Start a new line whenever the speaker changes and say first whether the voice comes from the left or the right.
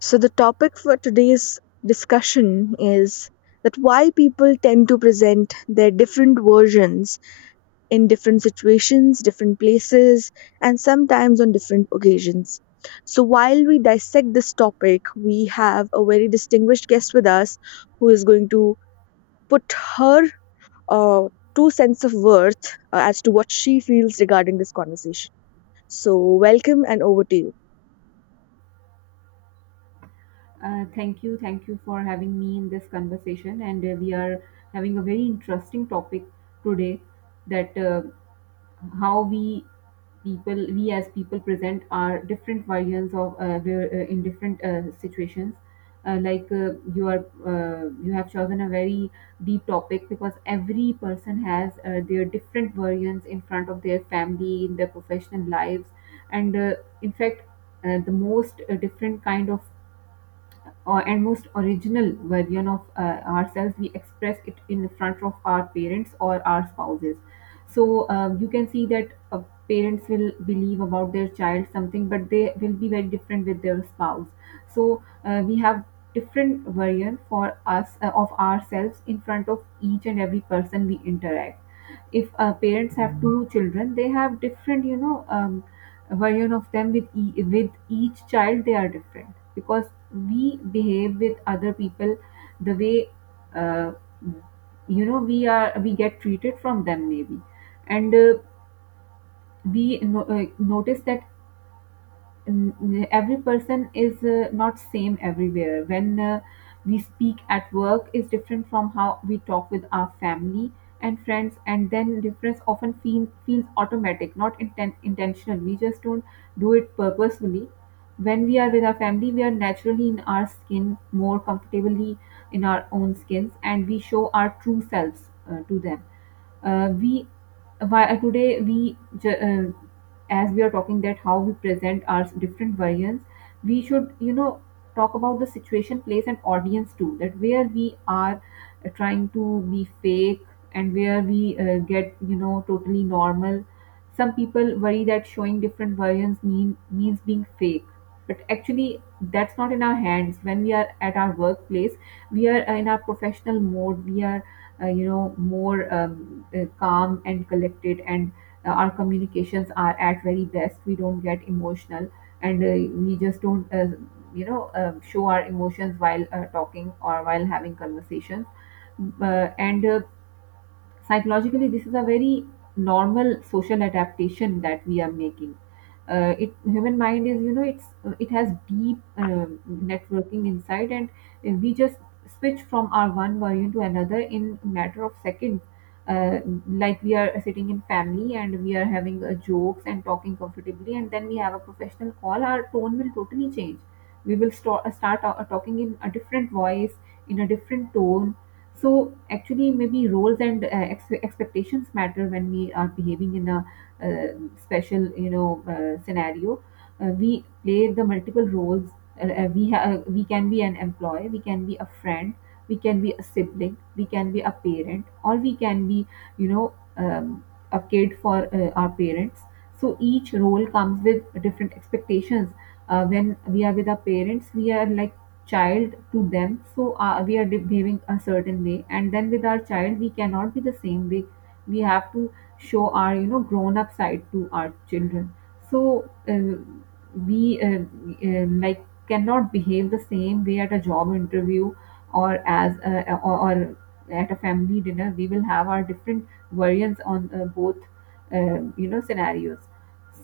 left: So the topic for today's discussion is that why people tend to present their different versions in different situations, different places, and sometimes on different occasions. So while we dissect this topic, we have a very distinguished guest with us who is going to put her uh, two cents of worth as to what she feels regarding this conversation. So welcome and over to you.
right: Thank you, thank you for having me in this conversation. And we are having a very interesting topic today that how we people, we as people present our different versions of in different situations. Like you are, you have chosen a very deep topic because every person has their different versions in front of their family, in their professional lives, and in fact, the most different kind of and most original version of ourselves we express it in front of our parents or our spouses. So you can see that parents will believe about their child something, but they will be very different with their spouse. So we have different version for us of ourselves in front of each and every person we interact. If parents have two children, they have different, version of them with with each child. They are different because we behave with other people the way uh, we get treated from them maybe, and we notice that every person is not same everywhere. When we speak at work is different from how we talk with our family and friends, and then difference often feels automatic, not intentional. We just don't do it purposefully. When we are with our family, we are naturally in our skin more comfortably, in our own skins, and we show our true selves to them. We why today we ju- As we are talking that how we present our different variants, we should, you know, talk about the situation, place, and audience too, that where we are trying to be fake and where we get, you know, totally normal. Some people worry that showing different variants means being fake, but actually that's not in our hands. When we are at our workplace, we are in our professional mode. We are more calm and collected, and our communications are at very best. We don't get emotional, and we just don't show our emotions while talking or while having conversations. And Psychologically, this is a very normal social adaptation that we are making. It Human mind is, you know, it has deep networking inside, and we just switch from our one version to another in matter of seconds. uh, like, we are sitting in family and we are having jokes and talking comfortably, and then we have a professional call, our tone will totally change. We will start talking in a different voice, in a different tone. So actually, maybe roles and expectations matter when we are behaving in a special, you know, scenario. We play the multiple roles. We can be an employee, we can be a friend, we can be a sibling, we can be a parent, or we can be, you know, a kid for our parents. So each role comes with different expectations. When we are with our parents, we are like child to them, so we are behaving a certain way, and then with our child we cannot be the same way. We have to show our, you know, grown up side to our children. So we like cannot behave the same way at a job interview or at a family dinner. We will have our different variants on both you know scenarios.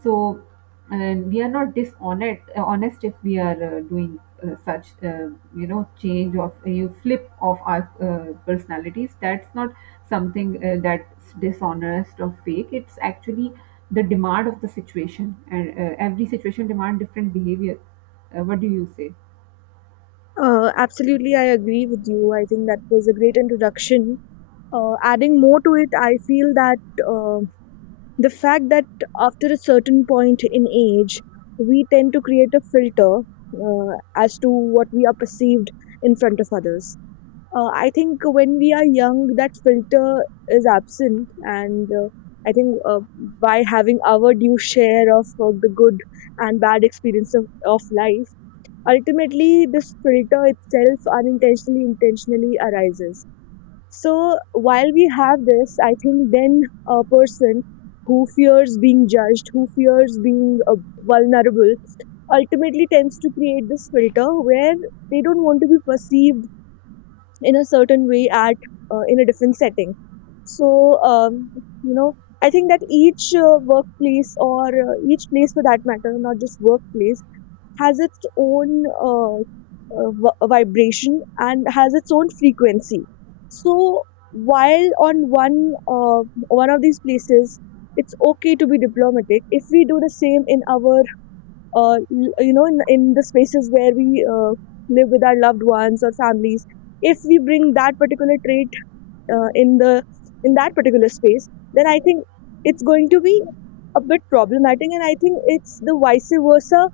right: So, and we are not dishonest honest if we are doing such you know change of you flip of our personalities. That's not something that's dishonest or fake. It's actually the demand of the situation, and every situation demand different behavior. What do you say?
left: Absolutely, I agree with you. I think that was a great introduction. Adding more to it, I feel that uh, the fact that after a certain point in age, we tend to create a filter as to what we are perceived in front of others. I think when we are young, that filter is absent, and I think by having our due share of the good and bad experience of life, ultimately this filter itself unintentionally intentionally arises. So while we have this, I think then a person who fears being judged, who fears being vulnerable, ultimately tends to create this filter where they don't want to be perceived in a certain way at in a different setting. So um, you know I think that each workplace or each place for that matter, not just workplace, has its own vibration and has its own frequency. So while on one of these places, it's okay to be diplomatic. If we do the same in our in the spaces where we live with our loved ones or families, if we bring that particular trait in the in that particular space, then I think it's going to be a bit problematic, and I think it's the vice versa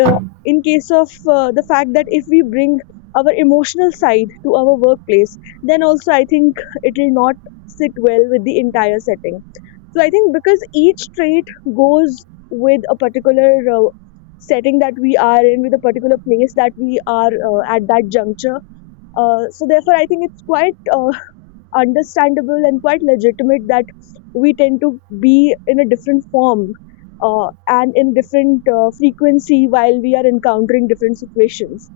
left: in case of the fact that if we bring our emotional side to our workplace, then also I think it will not sit well with the entire setting. So I think because each trait goes with a particular setting that we are in, with a particular place that we are at that juncture. So therefore, I think it's quite understandable and quite legitimate that we tend to be in a different form and in different frequency while we are encountering different situations.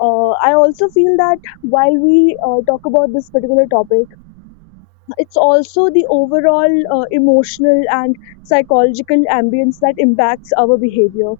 left: I also feel that while we talk about this particular topic, it's also the overall emotional and psychological ambience that impacts our behavior.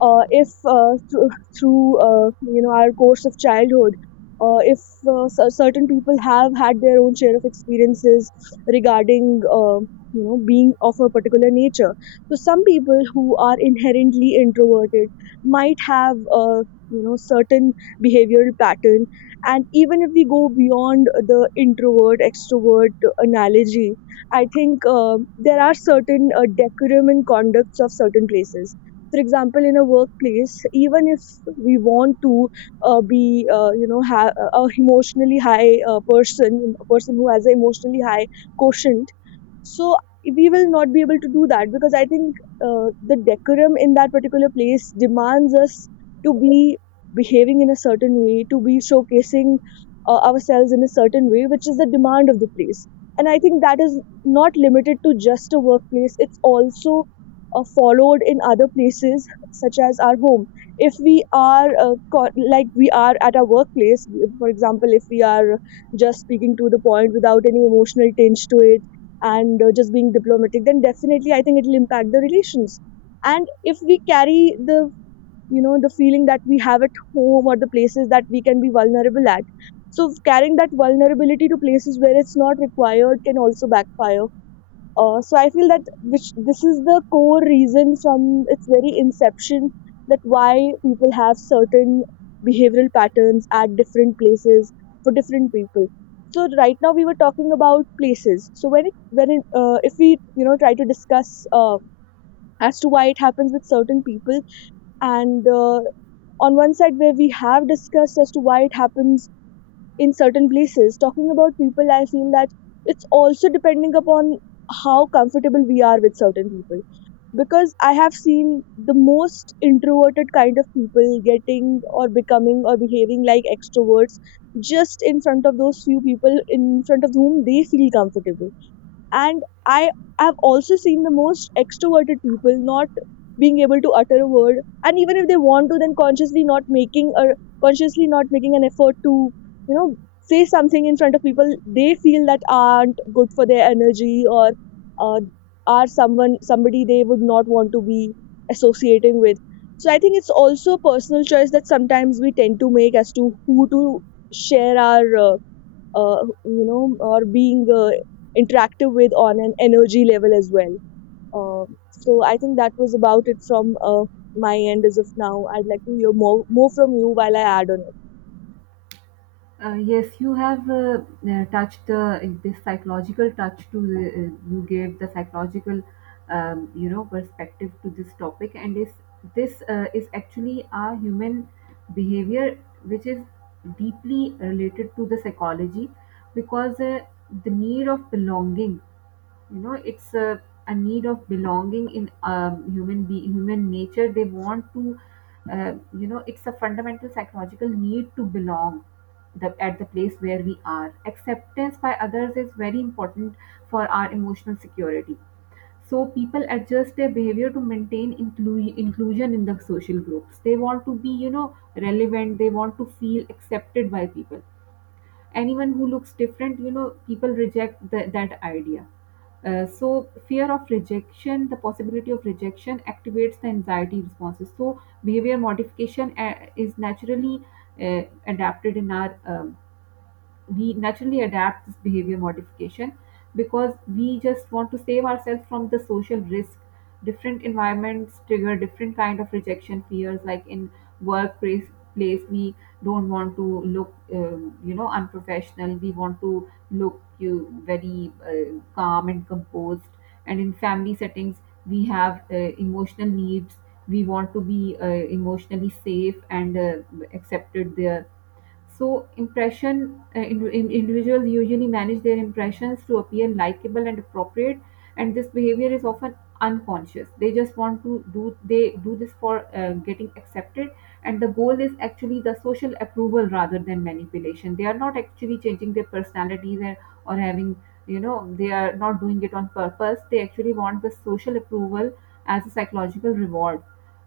left: If through our course of childhood, if certain people have had their own share of experiences regarding being of a particular nature, so some people who are inherently introverted might have certain behavioral patterns, and even if we go beyond the introvert extrovert analogy, I think there are certain decorum and conducts of certain places. For example, in a workplace, even if we want to be, a emotionally high person, a person who has an emotionally high quotient, so we will not be able to do that because I think the decorum in that particular place demands us to be behaving in a certain way, to be showcasing ourselves in a certain way, which is the demand of the place. And I think that is not limited to just a workplace, it's also followed in other places, such as our home. If we are like we are at our workplace, for example, if we are just speaking to the point without any emotional tinge to it and just being diplomatic, then definitely I think it will impact the relations. And if we carry the you know the feeling that we have at home or the places that we can be vulnerable at, so carrying that vulnerability to places where it's not required can also backfire. So I feel that which this is the core reason from its very inception, that why people have certain behavioral patterns at different places for different people. So right now we were talking about places, so when if we, you know, try to discuss as to why it happens with certain people, and on one side where we have discussed as to why it happens in certain places, talking about people, I feel that it's also depending upon how comfortable we are with certain people, because I have seen the most introverted kind of people getting or becoming or behaving like extroverts just in front of those few people in front of whom they feel comfortable. And I have also seen the most extroverted people not being able to utter a word, and even if they want to, then consciously not making, or consciously not making an effort to, you know, say something in front of people they feel that aren't good for their energy, or uh, are someone somebody they would not want to be associating with. So I think it's also a personal choice that sometimes we tend to make as to who to share our or being interactive with on an energy level as well. Uh, so I think that was about it from my end as of now. I'd like to hear more from you while I add on.
right: Yes, you have touched this psychological touch to the, you gave the psychological you know perspective to this topic, and is this is actually our human behavior, which is deeply related to the psychology. Because the need of belonging, you know, a need of belonging in human nature. They want to you know, it's a fundamental psychological need to belong. At the place where we are, acceptance by others is very important for our emotional security. So people adjust their behavior to maintain inclusion in the social groups. They want to be, you know, relevant. They want to feel accepted by people. Anyone who looks different, you know, people reject that idea. So fear of rejection, the possibility of rejection activates the anxiety responses, so behavior modification is naturally adapted in our we naturally adapt this behavior modification because we just want to save ourselves from the social risk. Different environments trigger different kind of rejection fears. Like in workplace place, we don't want to look, you know, unprofessional. We want to look you very calm and composed. And in family settings, we have emotional needs. We want to be emotionally safe and accepted there. So individuals usually manage their impressions to appear likable and appropriate, and this behavior is often unconscious. They just want to do, they do this for getting accepted, and the goal is actually the social approval rather than manipulation. They are not actually changing their personalities, or having, you know, they are not doing it on purpose. They actually want the social approval as a psychological reward.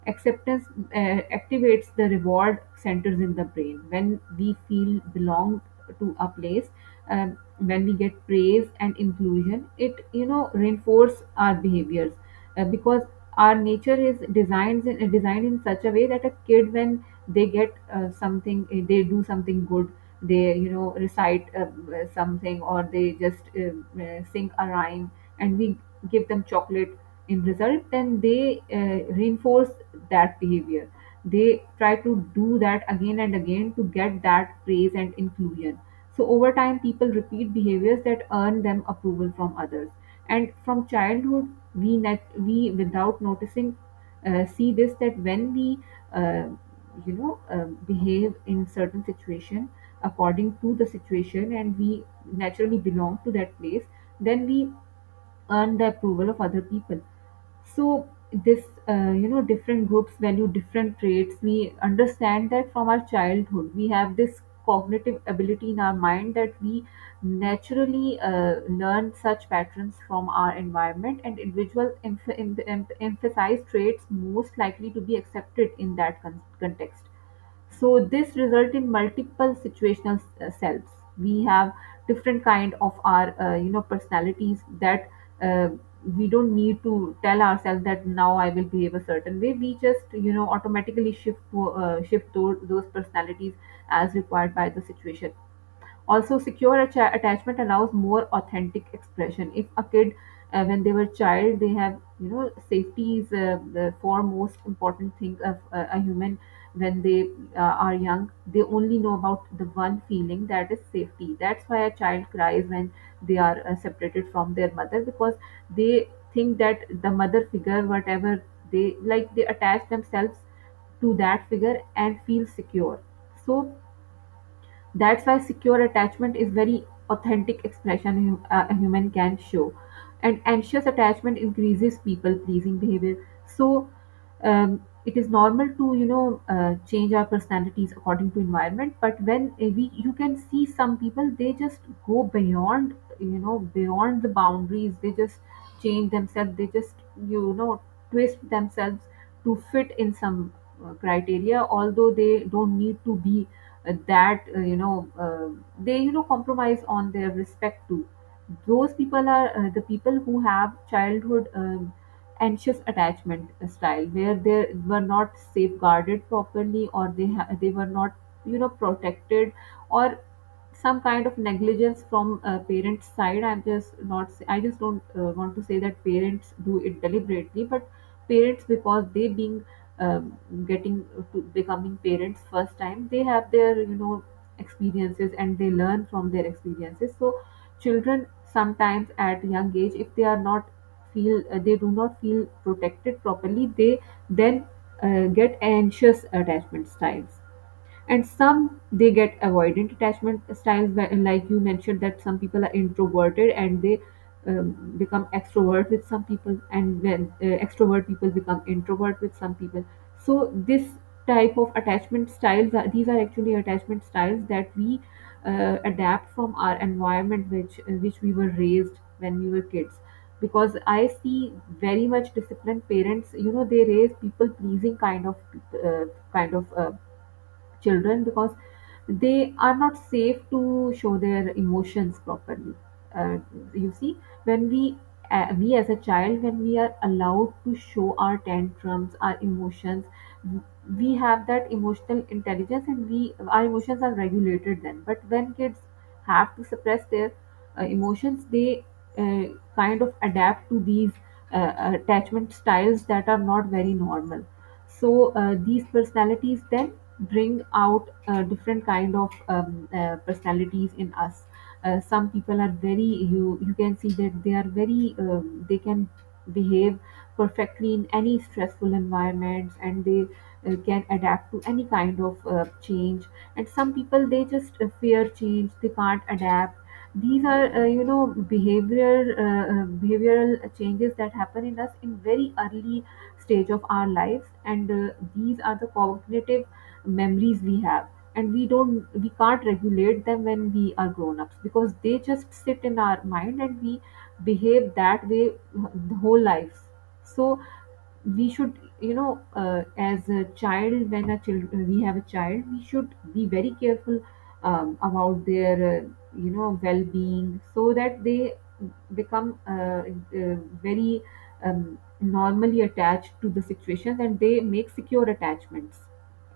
right: Acceptance activates the reward centers in the brain when we feel belong to a place. When we get praise and inclusion, it, you know, reinforce our behaviors, because our nature is designed designed in such a way that a kid, when they get something, they do something good, they, you know, recite something, or they just sing a rhyme, and we give them chocolate. In result, then they reinforce that behavior. They try to do that again and again to get that praise and inclusion. So over time, people repeat behaviors that earn them approval from others. And from childhood, we we without noticing see this, that when we uh, behave in certain situation according to the situation, and we naturally belong to that place, then we earn the approval of other people. So this, you know, different groups value different traits. We understand that from our childhood. We have this cognitive ability in our mind that we naturally learn such patterns from our environment, and individual emphasize traits most likely to be accepted in that context. So this result in multiple situational selves. We have different kind of our personalities that uh, we don't need to tell ourselves that now I will behave a certain way. We just, you know, automatically shift to those personalities as required by the situation. Also, secure attachment allows more authentic expression. If a kid, when they were child, they have, you know, safety is the foremost important thing of a human. When they uh, are young, they only know about the one feeling, that is safety. That's why a child cries when they are separated from their mother, because they think that the mother figure, whatever they like, they attach themselves to that figure and feel secure. So that's why secure attachment is very authentic expression a human can show. And anxious attachment increases people pleasing behavior. So it is normal to, you know, change our personalities according to environment. But when we, you can see some people, they just go beyond, you know, beyond the boundaries. They just change themselves. They just you know twist themselves to fit in some criteria, although they don't need to be that you know they compromise on their respect too. Those people are the people who have childhood anxious attachment style where they were not safeguarded properly, or they were not protected, or some kind of negligence from parents' side. I'm just not say- I just don't want to say that parents do it deliberately, but parents, because they being um, getting to becoming parents first time, they have their experiences and they learn from their experiences. So children sometimes at young age, if they are not feel they do not feel protected properly, they then get anxious attachment styles. And some they get avoidant attachment styles, where- like you mentioned, that some people are introverted and they um, become extrovert with some people, and then extrovert people become introvert with some people. So this type of attachment styles are, these are actually attachment styles that we adapt from our environment, which in which we were raised when we were kids. Because I see very much disciplined parents, you know, they raise people pleasing kind of uh, kind of uh, children, because they are not safe to show their emotions properly. Uh, you see, when we as a child, when we are allowed to show our tantrums, our emotions, w- we have that emotional intelligence, and we our emotions are regulated then. But when kids have to suppress their emotions, they kind of adapt to these attachment styles that are not very normal. So these personalities then bring out a different kind of personalities in us. Some people are very you can see that they are very, they can behave perfectly in any stressful environments, and they can adapt to any kind of change. And some people they just fear change, they can't adapt. These are behavioral behavioral changes that happen in us in very early stage of our lives. And these are the cognitive memories we have, and we can't regulate them when we are grown ups, because they just sit in our mind and we behave that way the whole life. So we should as a child, when a child, we should be very careful about their well-being, so that they become uh, very normally attached to the situations, and they make secure attachments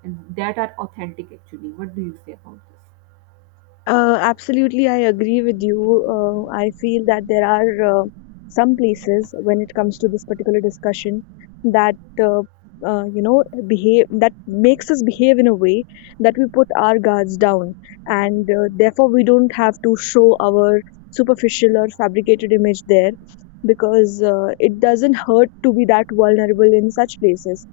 right: and that are authentic. Actually, what do you say about this?
left: Absolutely, I agree with you. I feel that there are some places when it comes to this particular discussion that uh, you know behave that makes us behave in a way that we put our guards down, and therefore we don't have to show our superficial or fabricated image there, because it doesn't hurt to be that vulnerable in such places.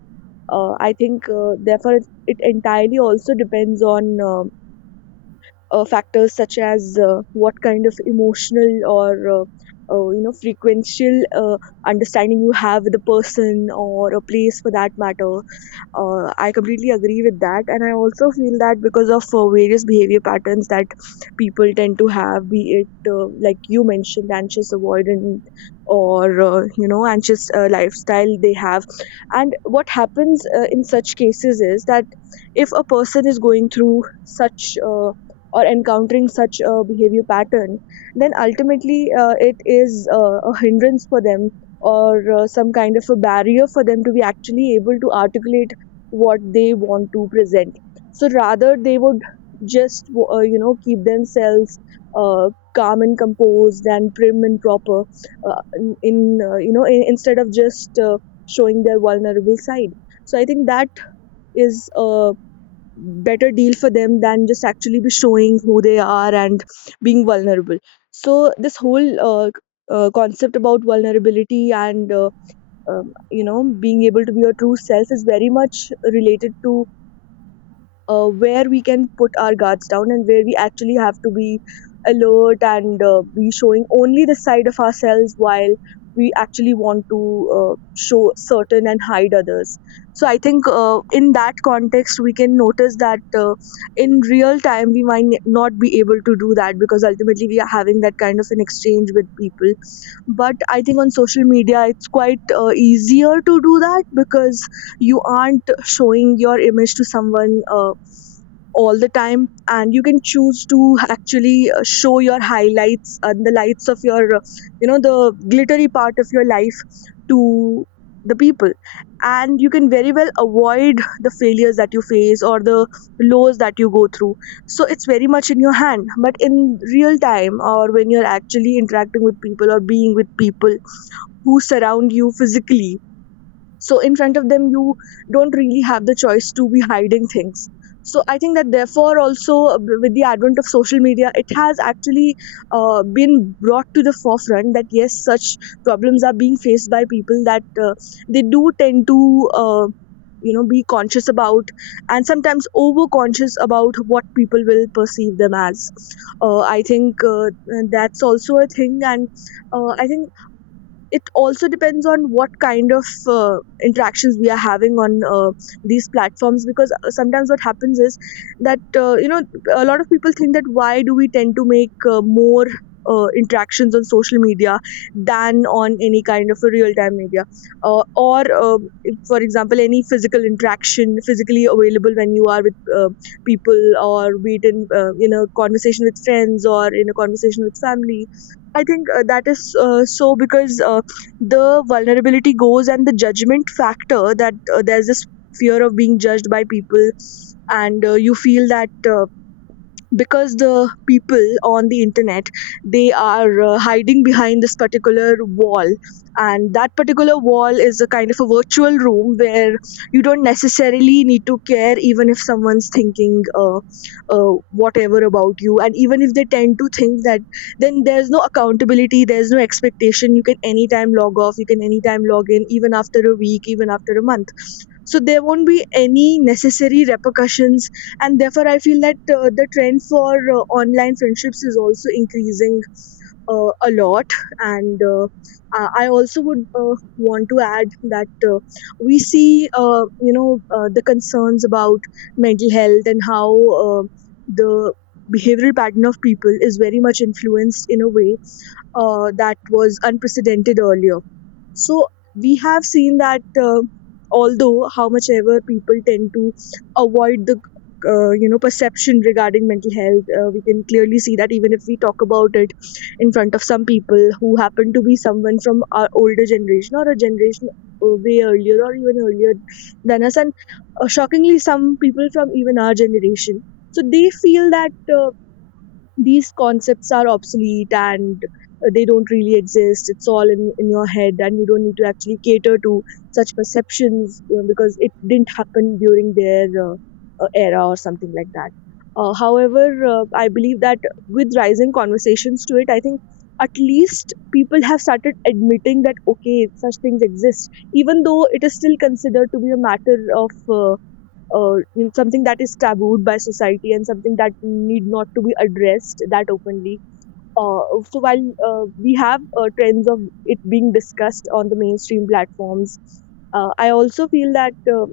left: I think therefore it entirely also depends on factors such as what kind of emotional or uh, frequential understanding you have with a person or a place for that matter. I completely agree with that, and I also feel that because of various behavior patterns that people tend to have, be it like you mentioned, anxious avoidant or anxious lifestyle they have, and what happens in such cases is that if a person is going through such or encountering such a behavior pattern, then ultimately it is a hindrance for them, or some kind of a barrier for them to be actually able to articulate what they want to present. So rather they would just keep themselves calm and composed and prim and proper in, you know in, instead of just showing their vulnerable side. So I think that is a better deal for them than just actually be showing who they are and being vulnerable. So this whole concept about vulnerability and being able to be your true self is very much related to where we can put our guards down and where we actually have to be alert and be showing only the side of ourselves while we actually want to show certain and hide others. So I think in that context we can notice that in real time we might not be able to do that because ultimately we are having that kind of an exchange with people. But I think on social media it's quite easier to do that because you aren't showing your image to someone all the time, and you can choose to actually show your highlights and the lights of your the glittery part of your life to the people, and you can very well avoid the failures that you face or the lows that you go through. So it's very much in your hand, but in real time, or when you're actually interacting with people or being with people who surround you physically, so in front of them you don't really have the choice to be hiding things. So I think that therefore also with the advent of social media it has actually been brought to the forefront that yes, such problems are being faced by people, that they do tend to uh, be conscious about, and sometimes over conscious about what people will perceive them as. I think that's also a thing. And I think it also depends on what kind of interactions we are having on these platforms, because sometimes what happens is that a lot of people think that why do we tend to make more interactions on social media than on any kind of a real time media, or if, for example, any physical interaction physically available when you are with people Or be it in in a conversation with friends or in a conversation with family. I think that is, so because the vulnerability goes, and the judgment factor, that there's this fear of being judged by people. And you feel that because the people on the internet, they are hiding behind this particular wall, and that particular wall is a kind of a virtual room where you don't necessarily need to care even if someone's thinking whatever about you. And even if they tend to think that, then there's no accountability, there's no expectation. You can anytime log off, you can anytime log in, even after a week, even after a month, so there won't be any necessary repercussions. And therefore I feel that the trend for online friendships is also increasing a lot. And I also would want to add that we see uh, you know the concerns about mental health and how uh, the behavioral pattern of people is very much influenced in a way that was unprecedented earlier. So we have seen that although how much ever people tend to avoid the perception regarding mental health, we can clearly see that even if we talk about it in front of some people who happen to be someone from our older generation, or a generation way earlier, or even earlier than us. And shockingly, some people from even our generation. So they feel that uh, these concepts are obsolete and they don't really exist, it's all in your head, and you don't need to actually cater to such perceptions, you know, because it didn't happen during their era or something like that. However, I believe that with rising conversations to it, I think at least people have started admitting that okay, such things exist, even though it is still considered to be a matter of in something that is tabooed by society, and something that need not to be addressed that openly. Uh, so while we have trends of it being discussed on the mainstream platforms, I also feel that,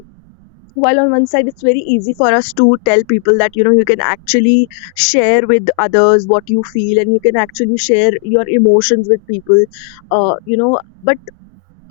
left: while on one side it's very easy for us to tell people that, you know, you can actually share with others what you feel, and you can actually share your emotions with people, uh, you know, but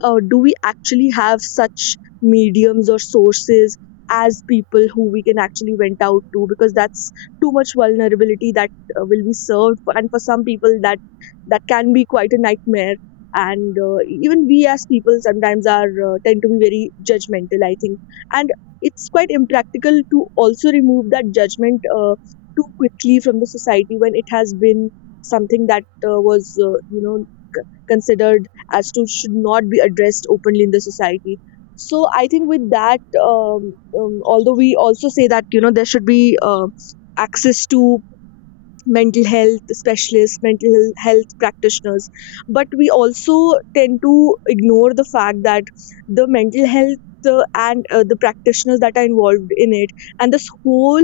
left: uh, do we actually have such mediums or sources, as people who we can actually vent out to? Because that's too much vulnerability that will be served for, and for some people that that can be quite a nightmare. And even we as people sometimes are tend to be very judgmental, I think. And it's quite impractical to also remove that judgment too quickly from the society, when it has been something that was, you know, considered as to should not be addressed openly in the society. So I think with that, although we also say that, you know, there should be access to mental health specialists, mental health practitioners. But we also tend to ignore the fact that the mental health and the practitioners that are involved in it, and this whole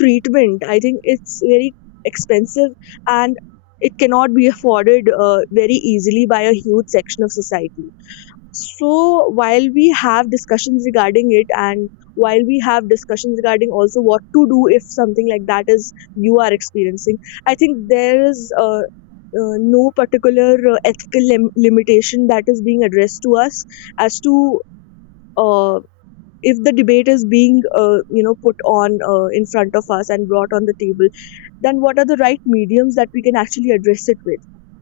left: treatment, I think it's very expensive, and it cannot be afforded very easily by a huge section of society. So while we have discussions regarding it, and while we have discussions regarding also what to do if something like that is you are experiencing, I think there is no particular ethical limitation that is being addressed to us as to, uh, if the debate is being you know, put on in front of us and brought on the table, then what are the right mediums that we can actually address it with?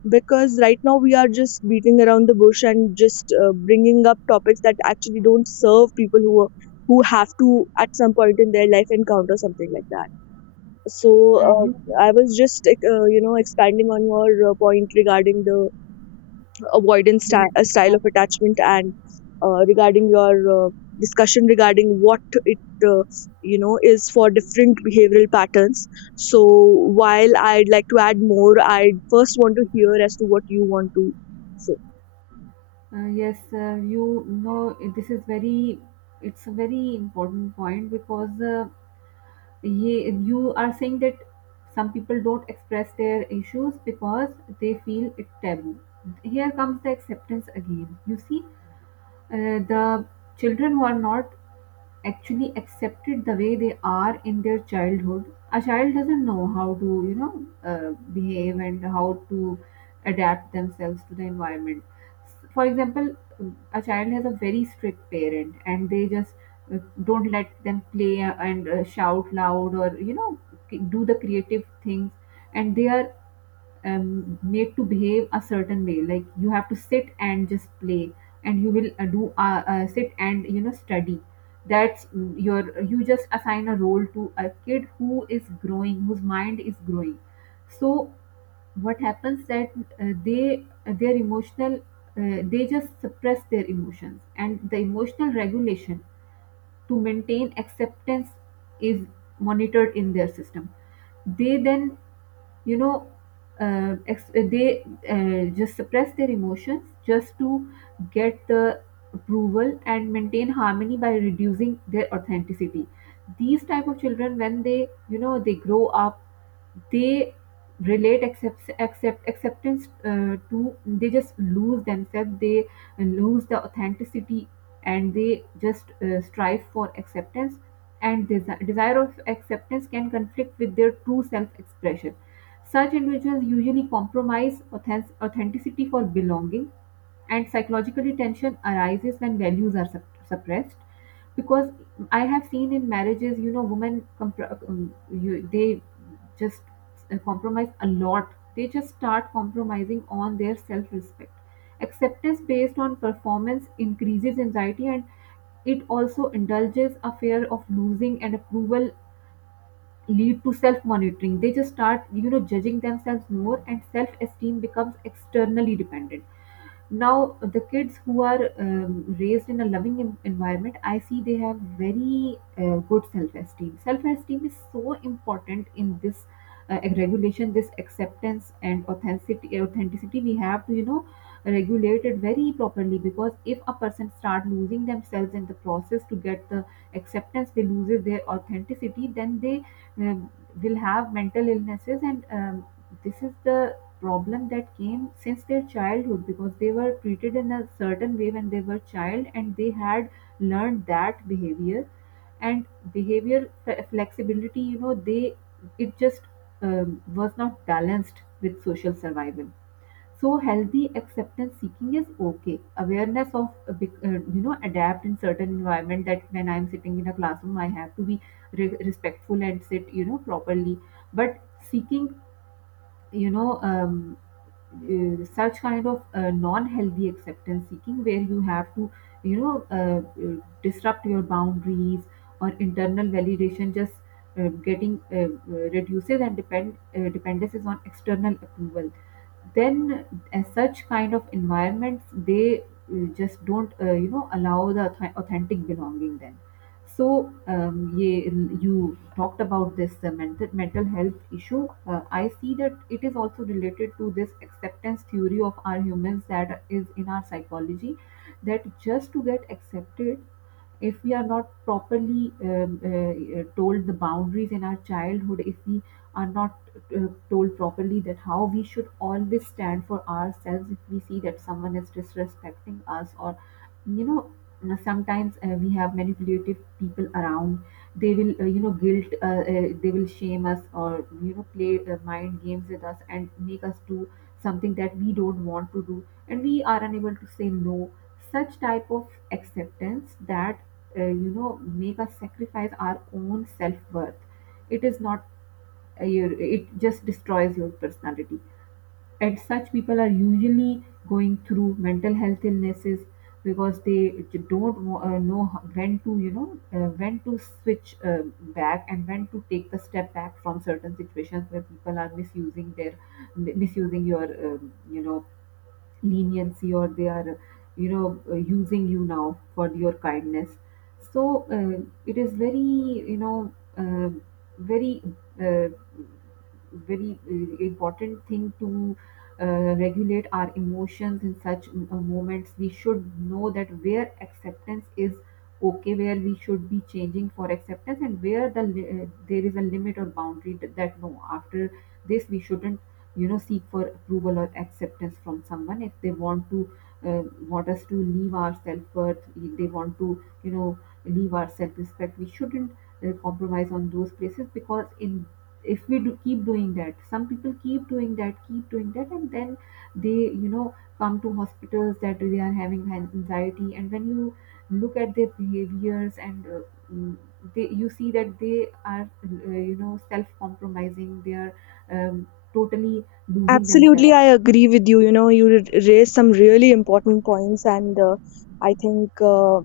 left: Because right now we are just beating around the bush, and just bringing up topics that actually don't serve people who are, who have to at some point in their life encounter something like that. So uh,
right: You
left: I was just you know, expanding on your point regarding the avoidance
right: Yes.
left: sty- uh, style
right: uh,
left: of attachment, and regarding your discussion regarding what it uh, you know, is for different behavioral patterns. So while I'd like to add more, I first want to hear as to what you want to say.
right: yes, you know, this is very, it's a very important point. Because Ye, you are saying that some people don't express their issues because they feel it taboo. Here comes the acceptance again. You see, the children who are not actually accepted the way they are in their childhood, a child doesn't know how to behave and how to adapt themselves to the environment. For example, a child has a very strict parent and they just don't let them play and shout loud, or you know, do the creative things. And they are made to behave a certain way, like you have to sit and just play, and you will do sit and you know study. That's your, you just assign a role to a kid who is growing, whose mind is growing. So what happens that they their emotional, they just suppress their emotions and the emotional regulation to maintain acceptance is monitored in their system. They then you know they just suppress their emotions just to get the approval and maintain harmony by reducing their authenticity. These type of children, when they you know they grow up, they relate acceptance to, they just lose themselves, they lose the authenticity, and they just strive for acceptance. And desire of acceptance can conflict with their true self expression. Such individuals usually compromise authenticity for belonging, and psychological tension arises when values are suppressed. Because I have seen in marriages, you know, women they just compromise a lot. They just start compromising on their self-respect. Acceptance based on performance increases anxiety, and it also indulges a fear of losing and approval, lead to self monitoring. They just start, you know, judging themselves more, and self esteem becomes externally dependent. Now the kids who are raised in a loving environment, I see they have very good self-esteem. Self-esteem is so important in this regulation. This acceptance and authenticity, we have to you know regulate it very properly. Because if a person start losing themselves in the process to get the acceptance, they loses their authenticity, then they um, will have mental illnesses. And this is the problem that came since their childhood, because they were treated in a certain way when they were child, and they had learned that behavior. And behavior flexibility, you know, they, it just was not balanced with social survival. So healthy acceptance seeking is okay, awareness of you know adapt in certain environment, that when I'm sitting in a classroom I have to be respectful and sit you know properly. But seeking, you know um, such kind of non-healthy acceptance seeking, where you have to you know uh, uh, disrupt your boundaries, or internal validation just getting reduces, and dependence is on external approval. Then, as such kind of environments, they just don't you know allow the authentic belonging then. So, yeah, you talked about this mental health issue. I see that it is also related to this acceptance theory of our humans that is in our psychology, that just to get accepted, if we are not properly told the boundaries in our childhood, if we are not told properly that how we should always stand for ourselves, if we see that someone is disrespecting us. Or you know, sometimes we have manipulative people around, they will you know guilt, they will shame us, or you know play mind games with us and make us do something that we don't want to do, and we are unable to say no. Such type of acceptance that you know make us sacrifice our own self-worth, it is not your, it just destroys your personality. And such people are usually going through mental health illnesses, because they don't know, how- when to when to switch back, and when to take the step back from certain situations where people are misusing their, misusing your you know leniency, or they are you know using you now for your kindness. So it is very you know very uh, very important thing to uh, regulate our emotions. In such moments we should know that where acceptance is okay, where we should be changing for acceptance, and where the there is a limit or boundary that, that no, after this we shouldn't you know seek for approval or acceptance from someone if they want to uh, want us to leave our self-worth, if they want to you know leave our self-respect. We shouldn't compromise on those places. Because in, if we do keep doing that, some people keep doing that, keep doing that, and then they you know come to hospitals that they are having anxiety. And when you look at their behaviors and mm, they, you see that they are you know self compromising, they are um, totally losing
left: Absolutely,
right: themselves.
left: I agree with you. You know, you raised some really important points, and I think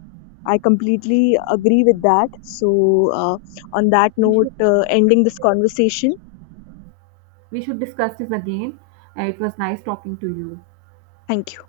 left: I completely agree with that. So, uh, on that
right: We
left: note,
right: should,
left: ending this conversation,
right: we should discuss this again. It was nice talking to you.
left: thank you.